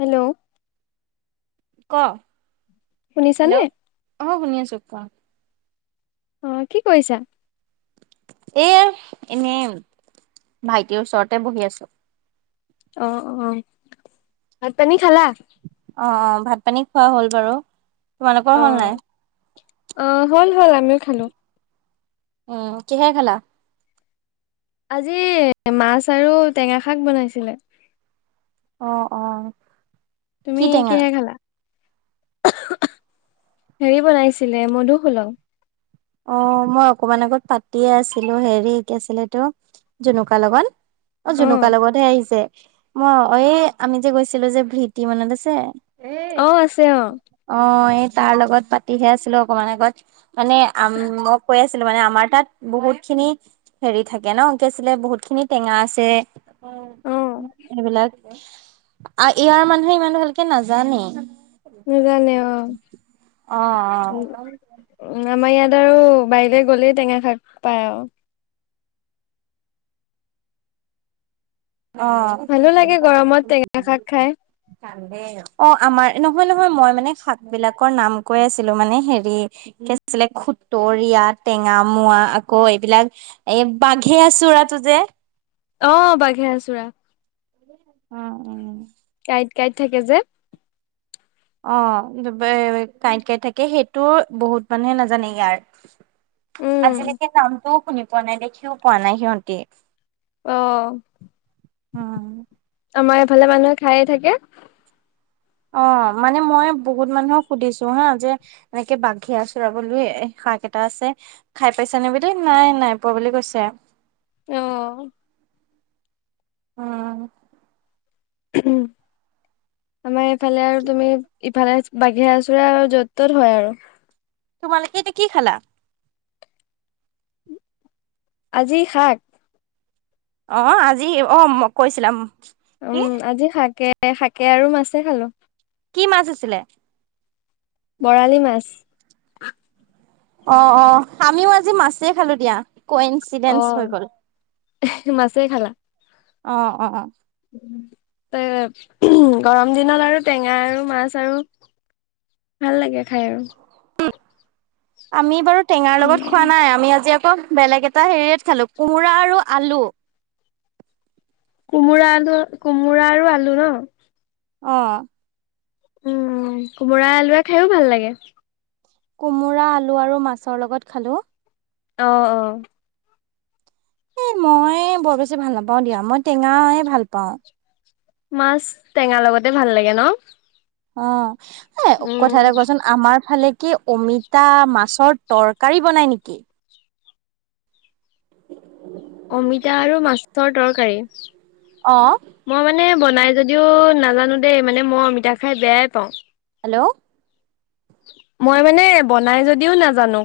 Hello. ক', শুনিছানে? Hello, অ' শুনি আছোঁ কোৱা। অ', কি কৰিছা? এ, এনে ভাইটিৰ ওচৰতে বহি আছোঁ। অ', অ'। ভাত পানী খালা? অঁ, অঁ ভাত পানী খোৱা হ'ল বাৰু! তোমালোকৰ হ'ল অঁ নাই অঁ হ'ল, হ'ল। আমিও খালোঁ। উম', কিহে খালা? আজি মাছ আৰু টেঙাশাক বনাইছিলে। অ', অ, কি তুমি টেঙা কিহেৰে খালা? হেৰি বনাইছিলে, মধুসোলঙ। অ', মই অকমান আগত পাতিয়ে আছিলো। হেৰি কি আছিলে। এতো জনুকা লগন অ', জুনুকা লগতহে আহিছে। মই এ আমি যে গৈছিলোঁ যে ভি তি মনত আছে? অ', আছে। অ, অ', এই তাৰ লগত পাতিহে আছিলো। অকমান আগত মানে আম মই কৈ আছিলো। মানে আমাৰ তাত বহুত খিনি হেৰি থাকে ন কি আছিলে। বহুত খিনি টেঙা আছে। অ এইবিলাক আৰু ইয়াৰ মানুহে ইমান ভালকে নাজানেই। নিজানে অ, অ অ উ', আমাৰ ইয়াত আৰু বাৰিলৈ গ'লেই টেঙা শাক পায় আৰু। অ ভালো লাগে। গৰমত টেঙা শাক খাই। [unintelligible] অ', আমাৰ নহয়। নহয়। মই মানে শাক বিলাকৰ নাম কৈ আছিলো, মানে হেৰি আছিলে। খুতৰীয়া টেঙা মোৱা আকৌ এইবিলাক এই বাঘে আছোৰা তু যে অ', বাঘে আঁচোৰা। উম', উম, কাঁইট কাঁইট থাকে যে, অ', এ কাঁইট কাঁইট থাকে। সেইটো বহুত মানুহে নাজানে ইয়াৰ উম আজিলৈকে নামটোও শুনি পোৱা নাই, দেখিও পোৱা নাই। সিহঁতে অ', আমাৰ এফালে মানুহে খাই থাকে। অ', মানে মই বহুত মানুহক সুধিছোঁ হা যে এনেকে বাঘে আঁচোৰা বোলৈ এ শাক এটা আছে। খাই পাইছা নে? বুলি নাই নাই পোৱা বুলি কৈছে। অ', উম', উম', আমাৰ ইফালে আৰু তুমি ইফালে বাঘে আঁচোৰা আৰু য'তেই ত'তেই হয় আৰু তোমালোকে এতিয়া কি খালা? আজি শাক। অ', আজি অ, মই কৈছিলা। কি উম', আজি শাকে শাকে আৰু মাছে খালো। কি মাছ আছিলে? বৰালি মাছ। অ', অ, আমিও আজি মাছেই খালো দিয়া। ক ইনচিডেন্ অ হৈ গ'ল মাছে অ, অ, এ', গৰম দিনত আৰু টেঙা আৰু মাছ আৰু ভাল লাগে। খাই আৰু আমি বাৰু টেঙাৰ লগত খোৱা উম নাই। আমি আজি আকৌ বেলেগ এটা হেৰিয়ত খালো। কোমোৰা আৰু আলু কোমোৰা আৰু কোমোৰা আৰু আলু ন? অ'। উম, কোমোৰা আলুৱে খাইও ভাল লাগে। কোমোৰা আলু আৰু মাছৰ লগত খালোঁ। অ', অ'। এই মই বৰ বেছি ভাল নাপাওঁ দিয়া, মই টেঙাই ভাল পাওঁ। মাছ টেঙাৰ লগতে ভাল লাগে ন। অ', এ উম কথা এটা কোৱাচোন আমাৰ ফালে কি অমিতা মাছৰ তৰকাৰী বনাই নেকি? [inaudible] অমিতা আৰু মাছৰ তৰকাৰী। অ'। মই মানে বনাই যদিও নাজানোঁ দেই, মানে মই অমিতা খাই বেয়াই পাওঁ। হেল্ল'। মই মানে বনাই যদিও নাজানোঁ।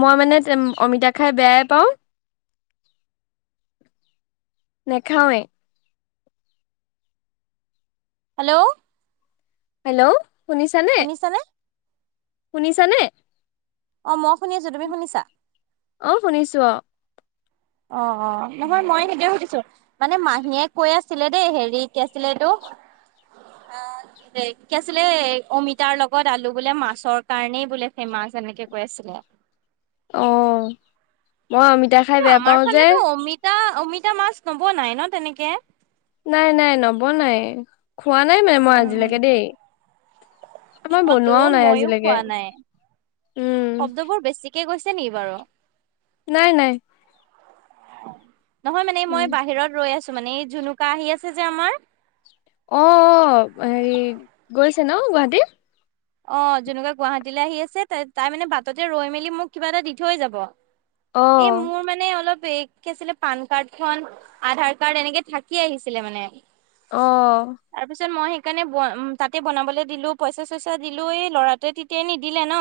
মই মানে অমিতা খাই বেয়াই পাওঁ। নেখাওৱে। হেল্ল'। হেল্ল', শুনিছানে, শুনিছানে? অ', মই শুনিছো, তুমি শুনিছা? অ', শুনিছো অ'। অ', অ', নহয় মই সিটোৱে সুধিছোঁ। মানে মাহীয়ে কৈ আছিলে দেই হেৰি কি আছিলেটো [inaudible] এ কি আছিলে অমিতাৰ লগত আলু বোলে মাছৰ কাৰণেই বোলে ফেমাছ এনেকে কৈ আছিলে। অ', মই অমিতা খাই কিন্তু বেয়া আমাৰ পাওঁ যে ফালেতো [unintelligible] অমিতা মাছ নবনাই ন তেনেকে? নাই নাই নবনাই, খোৱা নাই মানে মই উম। আজিলৈকে দেই। আৰু মই অ', তো বনোৱাও নাই মইয়ো আজিলৈকে, উম। [unintelligible] বোৰ বেছি [unintelligible] গৈছে নি বাৰু? নাই নাই। নহয় মানে উম মই বাহিৰত ৰৈ আছোঁ মানে, এই জুনুকা আহি আছে যে আমাৰ। অ', হেৰি গৈছে ন গুৱাহাটীত? অ', জুনুকা গুৱাহাটীলৈ আহি আছে তাই-তাই মানে বাটতে ৰৈ মেলি মোক কিবা এটা দি থৈ যাব। অ এই মোৰ মানে অলপ এই কি আছিলে পান কাৰ্ড খন, আধাৰ কাৰ্ড এনেকে থাকি আহিছিলে মানে। অ'। তাৰ পিছত মই সেইকাৰণে বনা তাতে বনাবলৈ দিলো পইচা চইচা দিলোঁ এই ল'ৰাটোৱে তেতিয়াই নিদিলে ন,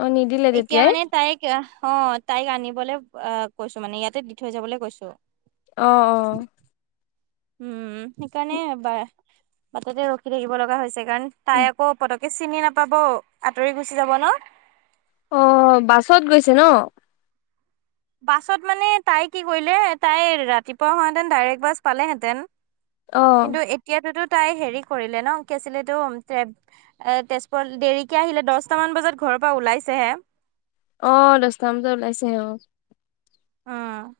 অ নিদিলে এতিয়া তেতিয়াই মানে তাইক অ', তাইক আনিবলৈ অহ, কৈছোঁ মানে, ইয়াতে দি থৈ যাবলৈ কৈছোঁ। অ', অ'। উম, সেইকাৰণে বা-বাটতে ৰখি থাকিব লগা হৈছে কাৰণ অ তাই আকৌ পত [unintelligible] চিনি নাপাব আঁতৰি গুচি যাব ন। অ', বাছত গৈছে ন? বাছত মানে তাই কি কৰিলে, তাই ৰাতিপুৱা হোৱালেতেন ডাইৰেক্ট বাছ পালেহেঁতেন। অ', কিন্তু, এতিয়াতোতো তাই হেৰি কৰিলে ন কি আছিল এটো তেত- এ তেজপুৰত দেৰিকে আহিলে দছটামান বজাত ঘৰৰ পৰা ওলাইছেহে। অঁ' দছটামান বজাত ওলাইছেহে অঁ। অঁ'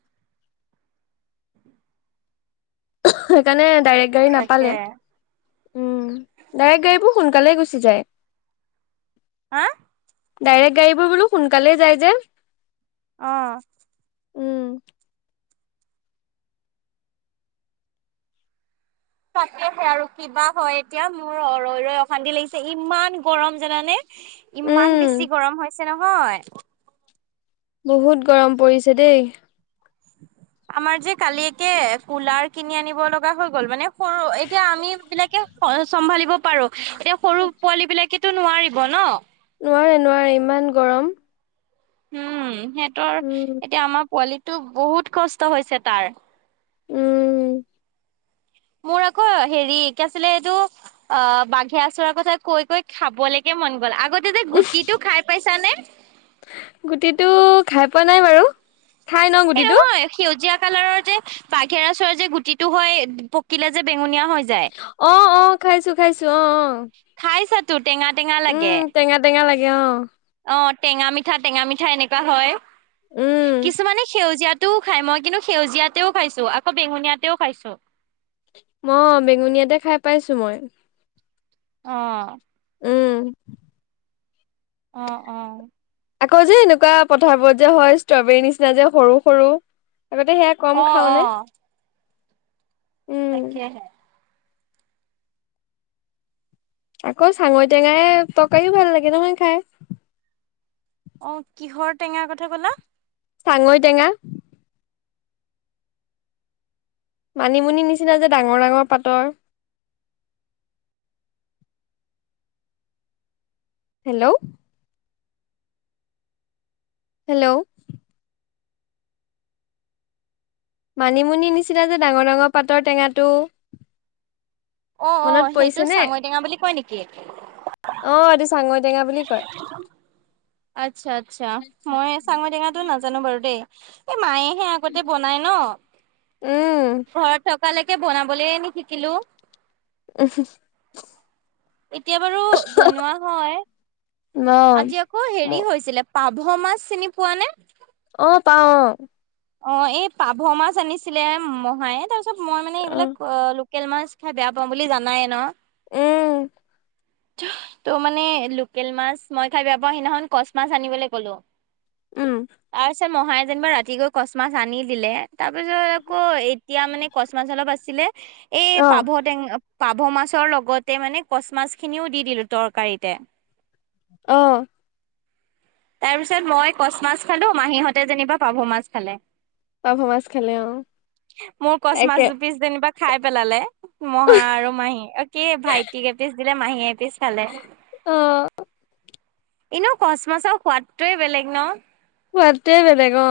সেইকাৰণে ডাইৰেক্ট গাড়ী তাকে নাপালে। উম' ডাইৰেক গাড়ীবোৰ সোনকালে গুচি যায়। হাঁ' ডাইৰেক গাড়ীবোৰ বোলো সোনকালেই যায় যে। অঁ' উম, তাকেহে আৰু কিবা হয় এতিয়া মোৰ ৰৈ ৰৈ অশান্তি লাগিছে, ইমান গৰম জানানে। ইমান উম, বেছি গৰম হৈছে নহয়। বহুত গৰম পৰিছে দেই। [inaudible] আমাৰ যে কালিকে কুলাৰ কিনি আনিব লগা হৈ গ'ল, মানে সৰু এতিয়া আমি বিলাকে- হয় চম্ভালিব পাৰোঁ, এতিয়া- অহ' পোৱালিবিলাকেতো নোৱাৰিব ন। নোৱাৰে নোৱাৰে, ইমান গৰম। উম' হেঁতৰ উম, এতিয়া আমাৰ পোৱালিটো বহুত কষ্ট হৈছে তাৰ। উম' মোৰ আকৌ হেৰি কি আছিলে এইটো? অঁ, বাঘে আচুৰাৰ কথা কৈ কৈ খাবলেকে মন গ'ল, আগতে যে গুটিটো খাই পাইছানে? গুটিটো খাই পোৱা নাই বাৰু। খাই ন এই গুটিটো? নহয় সেউজীয়া কালাৰৰ যে, - বাঘেআচোৰা যে গুটিটো হয় পকিলে যে বেঙুনীয়া হয়। অঁ অঁ খাইছো খাইছো, অঁ অঁ। খাইছাটো টেঙা-টেঙা লাগে। টেঙা টেঙা লাগে অঁ। অঁ' টেঙা- মিঠা টেঙা- মিঠা এনেকুৱা হয়। উম, কিছুমানে সেউজীয়া- টো খাই। মই কিন্তু সেউজীয়াতেও খাইছো, আকৌ বেঙুনীয়াতেও খাইছো। ম বেঙুনীয়াতে খাই পাইছো মই। অঁ' উম' অঁ অঁ। আকৌ যে এনেকুৱা পথাৰবোৰত যে হয় ষ্ট্ৰবেৰীৰ নিচিনা যে সৰু-সৰু আগতে সেয়া- কম অ অ খাওঁনে? উম' তাকেহে। আকৌ চাঙৰী টেঙাই তৰকাৰীও ভাল লাগে নহয় খাই। অঁ' কিহৰ টেঙাৰ কথা ক'লা? চাঙৰী টেঙা। মানিমুনি নিচিনা যে ডাঙৰ ডাঙৰ পাতৰ। হেল্লৌ' হেল্লৌ' মানিমুনি নিচিনা যে ডাঙৰ ডাঙৰ পাতৰ টেঙাটো। অঁ মনত অঁ' পৰিছে সেইটো নে চাঙৰিটেঙা বুলি কয় নেকি? অ এইটো চাঙৈ টেঙা বুলি কয়। আচ্ছা আচ্ছা মই চাঙৈ টেঙাটো নাজানো বাৰু দেই। এই মায়েহে আগতে বনাই ন উম ঘৰত থকালৈকে বনাবলে নিশিকিলো। ওহো এতিয়া বাৰু বনোৱা হয় অ আজি আকৌ হেৰি হৈছিলে পাভ মাছ চিনি পোৱা নে অ পাওঁ অ। অ এই পাভ মাছ আনিছিলে মহায়ে তাৰ পিছত মই মানে এইবিলাক অ লোকেল মাছ খাই বেয়া পাওঁ বুলি জানায়ে ন উম ত' মানে লোকেল মাছ মই খাই বেয়া পাওঁ। সিদিনাখন কচ মাছ আনিবলৈ কলো। উম তাৰপিছত মহায়ে যেনিবা ৰাতি গৈ কচ মাছ আনি দিলে। তাৰ পিছত আকৌ এতিয়া মানে কচ মাছ অলপ আছিলে, এই অ পাভ টেঙা পাভ মাছৰ লগতে মানে কচ মাছ খিনিও দি দিলো তৰকাৰিতে অ, তাৰ পিছত মই কচ মাছ খালোঁ মাহীহঁতে যেনিবা পাভ মাছ খালে। পাভ মাছ খালে অ মোৰ কচ মাছ একে দুপিচ যেনিবা খাই পেলালে, মহা আৰু মাহী অ কি ভাইটিক এপিচ দিলে মাহীয়ে এপিচ খালে অ এনেও কচ মাছৰ সোৱাদটোৱে বেলেগ ন সোৱাদটোৱেই বেলেগ অ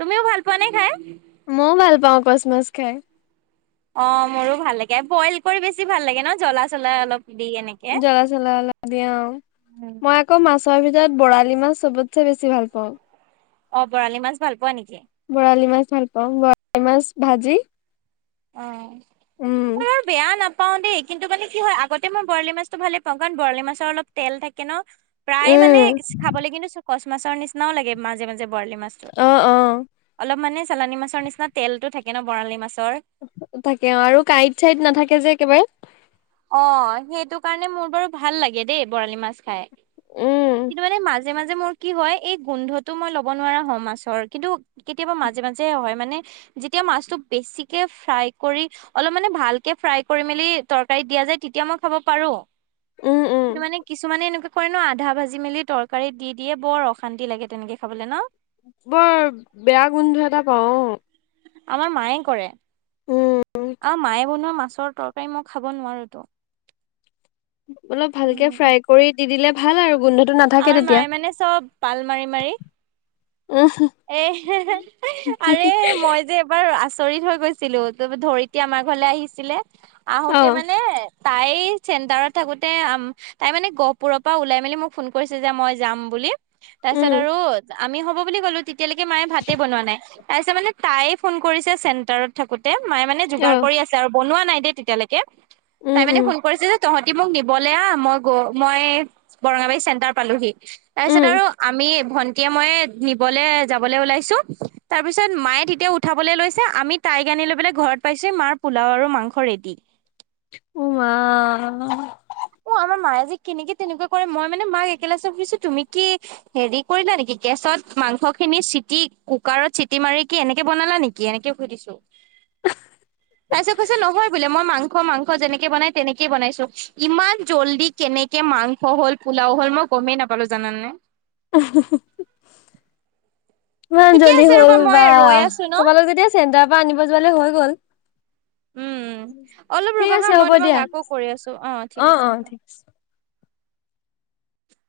তুমিও ভাল পোৱা নে খাই মইও ভাল পাওঁ কচ মাছ খাই। অ মোৰো ভাল লাগে বইল কৰি বেছি ভাল লাগে ন জ্বলা চলা অলপ দি কেনি জ্বলা- চলা অলপ দি অ মই মই ক মাছৰ ভিতৰত বৰালি মাছ চবতচে বেছি ভাল পাওঁ। অ বৰালি মাছ ভাল পোৱা নেকি বৰালি মাছ ভাল পাওঁ, বৰালি মাছ ভাজি অ উম মইও বেয়া নাপ নাপাওঁ দেই কিন্তু মানে কি হয় আগতে মই বৰালি মাছটো ভালে পাওঁ কাৰণ বৰালি মাছৰ অলপ তেল থাকে ন প্ৰায় মানে উম খাবলৈ কিন্তু কছ মাছৰ নিচিনাও লাগে মাজে মাজে বৰালি মাছ অ অ অলপ মানে চালানী মাছৰ নিচিনা তেলটো থাকে ন বৰালি মাছৰ থাকে অ আৰু কাইট চাইড নাথাকে যে একেবাৰে অ সেইটো কাৰণে মোৰ বাৰু ভাল লাগে দেই বৰালি মাছ খাই উম কিন্তু মানে মাছ মাজে মাজে মোৰ কি হয় এই গোন্ধটো মই লব নোৱাৰা হয় মাছৰ কিন্তু কেতিয়াবা মাজে মাজে হয়, মানে যেতিয়া মাছটো বেছিকে ফ্ৰাই কৰি অলপ মানে ভালকে ফ্ৰাই কৰি মেলি তৰ কাৰিত দিয়া যে তেতিয়া মই খাব পাৰো, উম উম কিন্তু মানে কিছুমানে এনেকুৱা মানে আধা ভাজি মেলি তৰকাৰীত দি দিয়ে বৰ অশান্তি লাগে তেনেকে খাবলৈ ন বৰ বেয়া গোন্ধ এটা পাওঁ অ আমাৰ মায়ে কৰে উম আও মায়ে বনোৱা মাছৰ তৰ কাৰি মই খাব নোৱাৰো টো অলপ ভালকে উম ফ্ৰাই কৰি দি দিলে ভাল আৰু গোন্ধটো নাথ আমাৰ মায়ে মানে চব পাল মাৰি মাৰি উহু। এ হেহে, আৰে মই যে এবাৰ আচৰিত হৈ গৈছ ছিলো। ত-তুমি ধৰিত্ৰী আমাৰ ঘৰলৈ আহিছিলে, অ আহোতে মানে তাই চেণ্টাৰত থাকোতে আম তাই মানে গহপুৰৰ পৰা ওলাই মেলি মোক ফোন কৰিছে যে, মই যাম বুলি! তাৰ পিছত উম আৰু আমি হ'ব বুলি ক'লো, তেতিয়ালৈকে মায়ে ভাতে বনোৱা নাই। তাৰপিছত মানে তাই ফোন কৰিছে চেন্টাৰত থাকোতে মায়ে মানে অ যোগাৰ কৰি আছে আৰু বনোৱা নাই দেই তেতিয়ালৈকে উম তাই মানে উম ফোন কৰিছে যে, তহঁতি মোক নিবলে আহ মই গ মই বৰঙাবাৰী চেণ্টাৰ পালোহি, তাৰপিছত উম আৰু আমি ভন্টিয়ে মইয়ে নিবলে যাবলৈ ওলাইছো। তাৰ পিছত মায়ে তেতিয়া উঠাবলৈ লৈছে আমি তাইক আনি লৈ পেলাই ঘৰত পাইছোহি, মাৰ পোলাও আৰু মাংস ৰেডি। উম, মা। অ' আমাৰ মায়ে যে কেনেকে তেনেকুৱা কৰে মই মানে মাক একেলগে সুধিছো তুমি কি হেৰি কৰিলা নেকি, গেছত মাংস খিনি চিটি কুকাৰত চিটি মাৰি কি এনেকে বনালা নেকি? কি এনেকে সুধিছো? [unintelligible] তাৰ পিছত কৈছে, নহয় বোলে মই মাংস মাংস যেনেকে বনাই তেনেকেইে বনাইছো ইমান জল্দি কেনেকে মাংস হ'ল, পোলাও হ'ল মই গমেই নাপালো, জানানে। অহহ' ইমান ঠিকে জল্দি আছে হ'ল ৰবা মই বা ৰৈ আছো ন তোমালোক যেতিয়া চেণ্টাৰৰ পৰা আনিব যোৱালৈ হৈ গ'ল। উম উম, অলপ ঠিক ৰ'বা হা আছে মই হ'ব দিয়া তোমাক আকৌ কৰি আছো। অ' ঠিক আছে।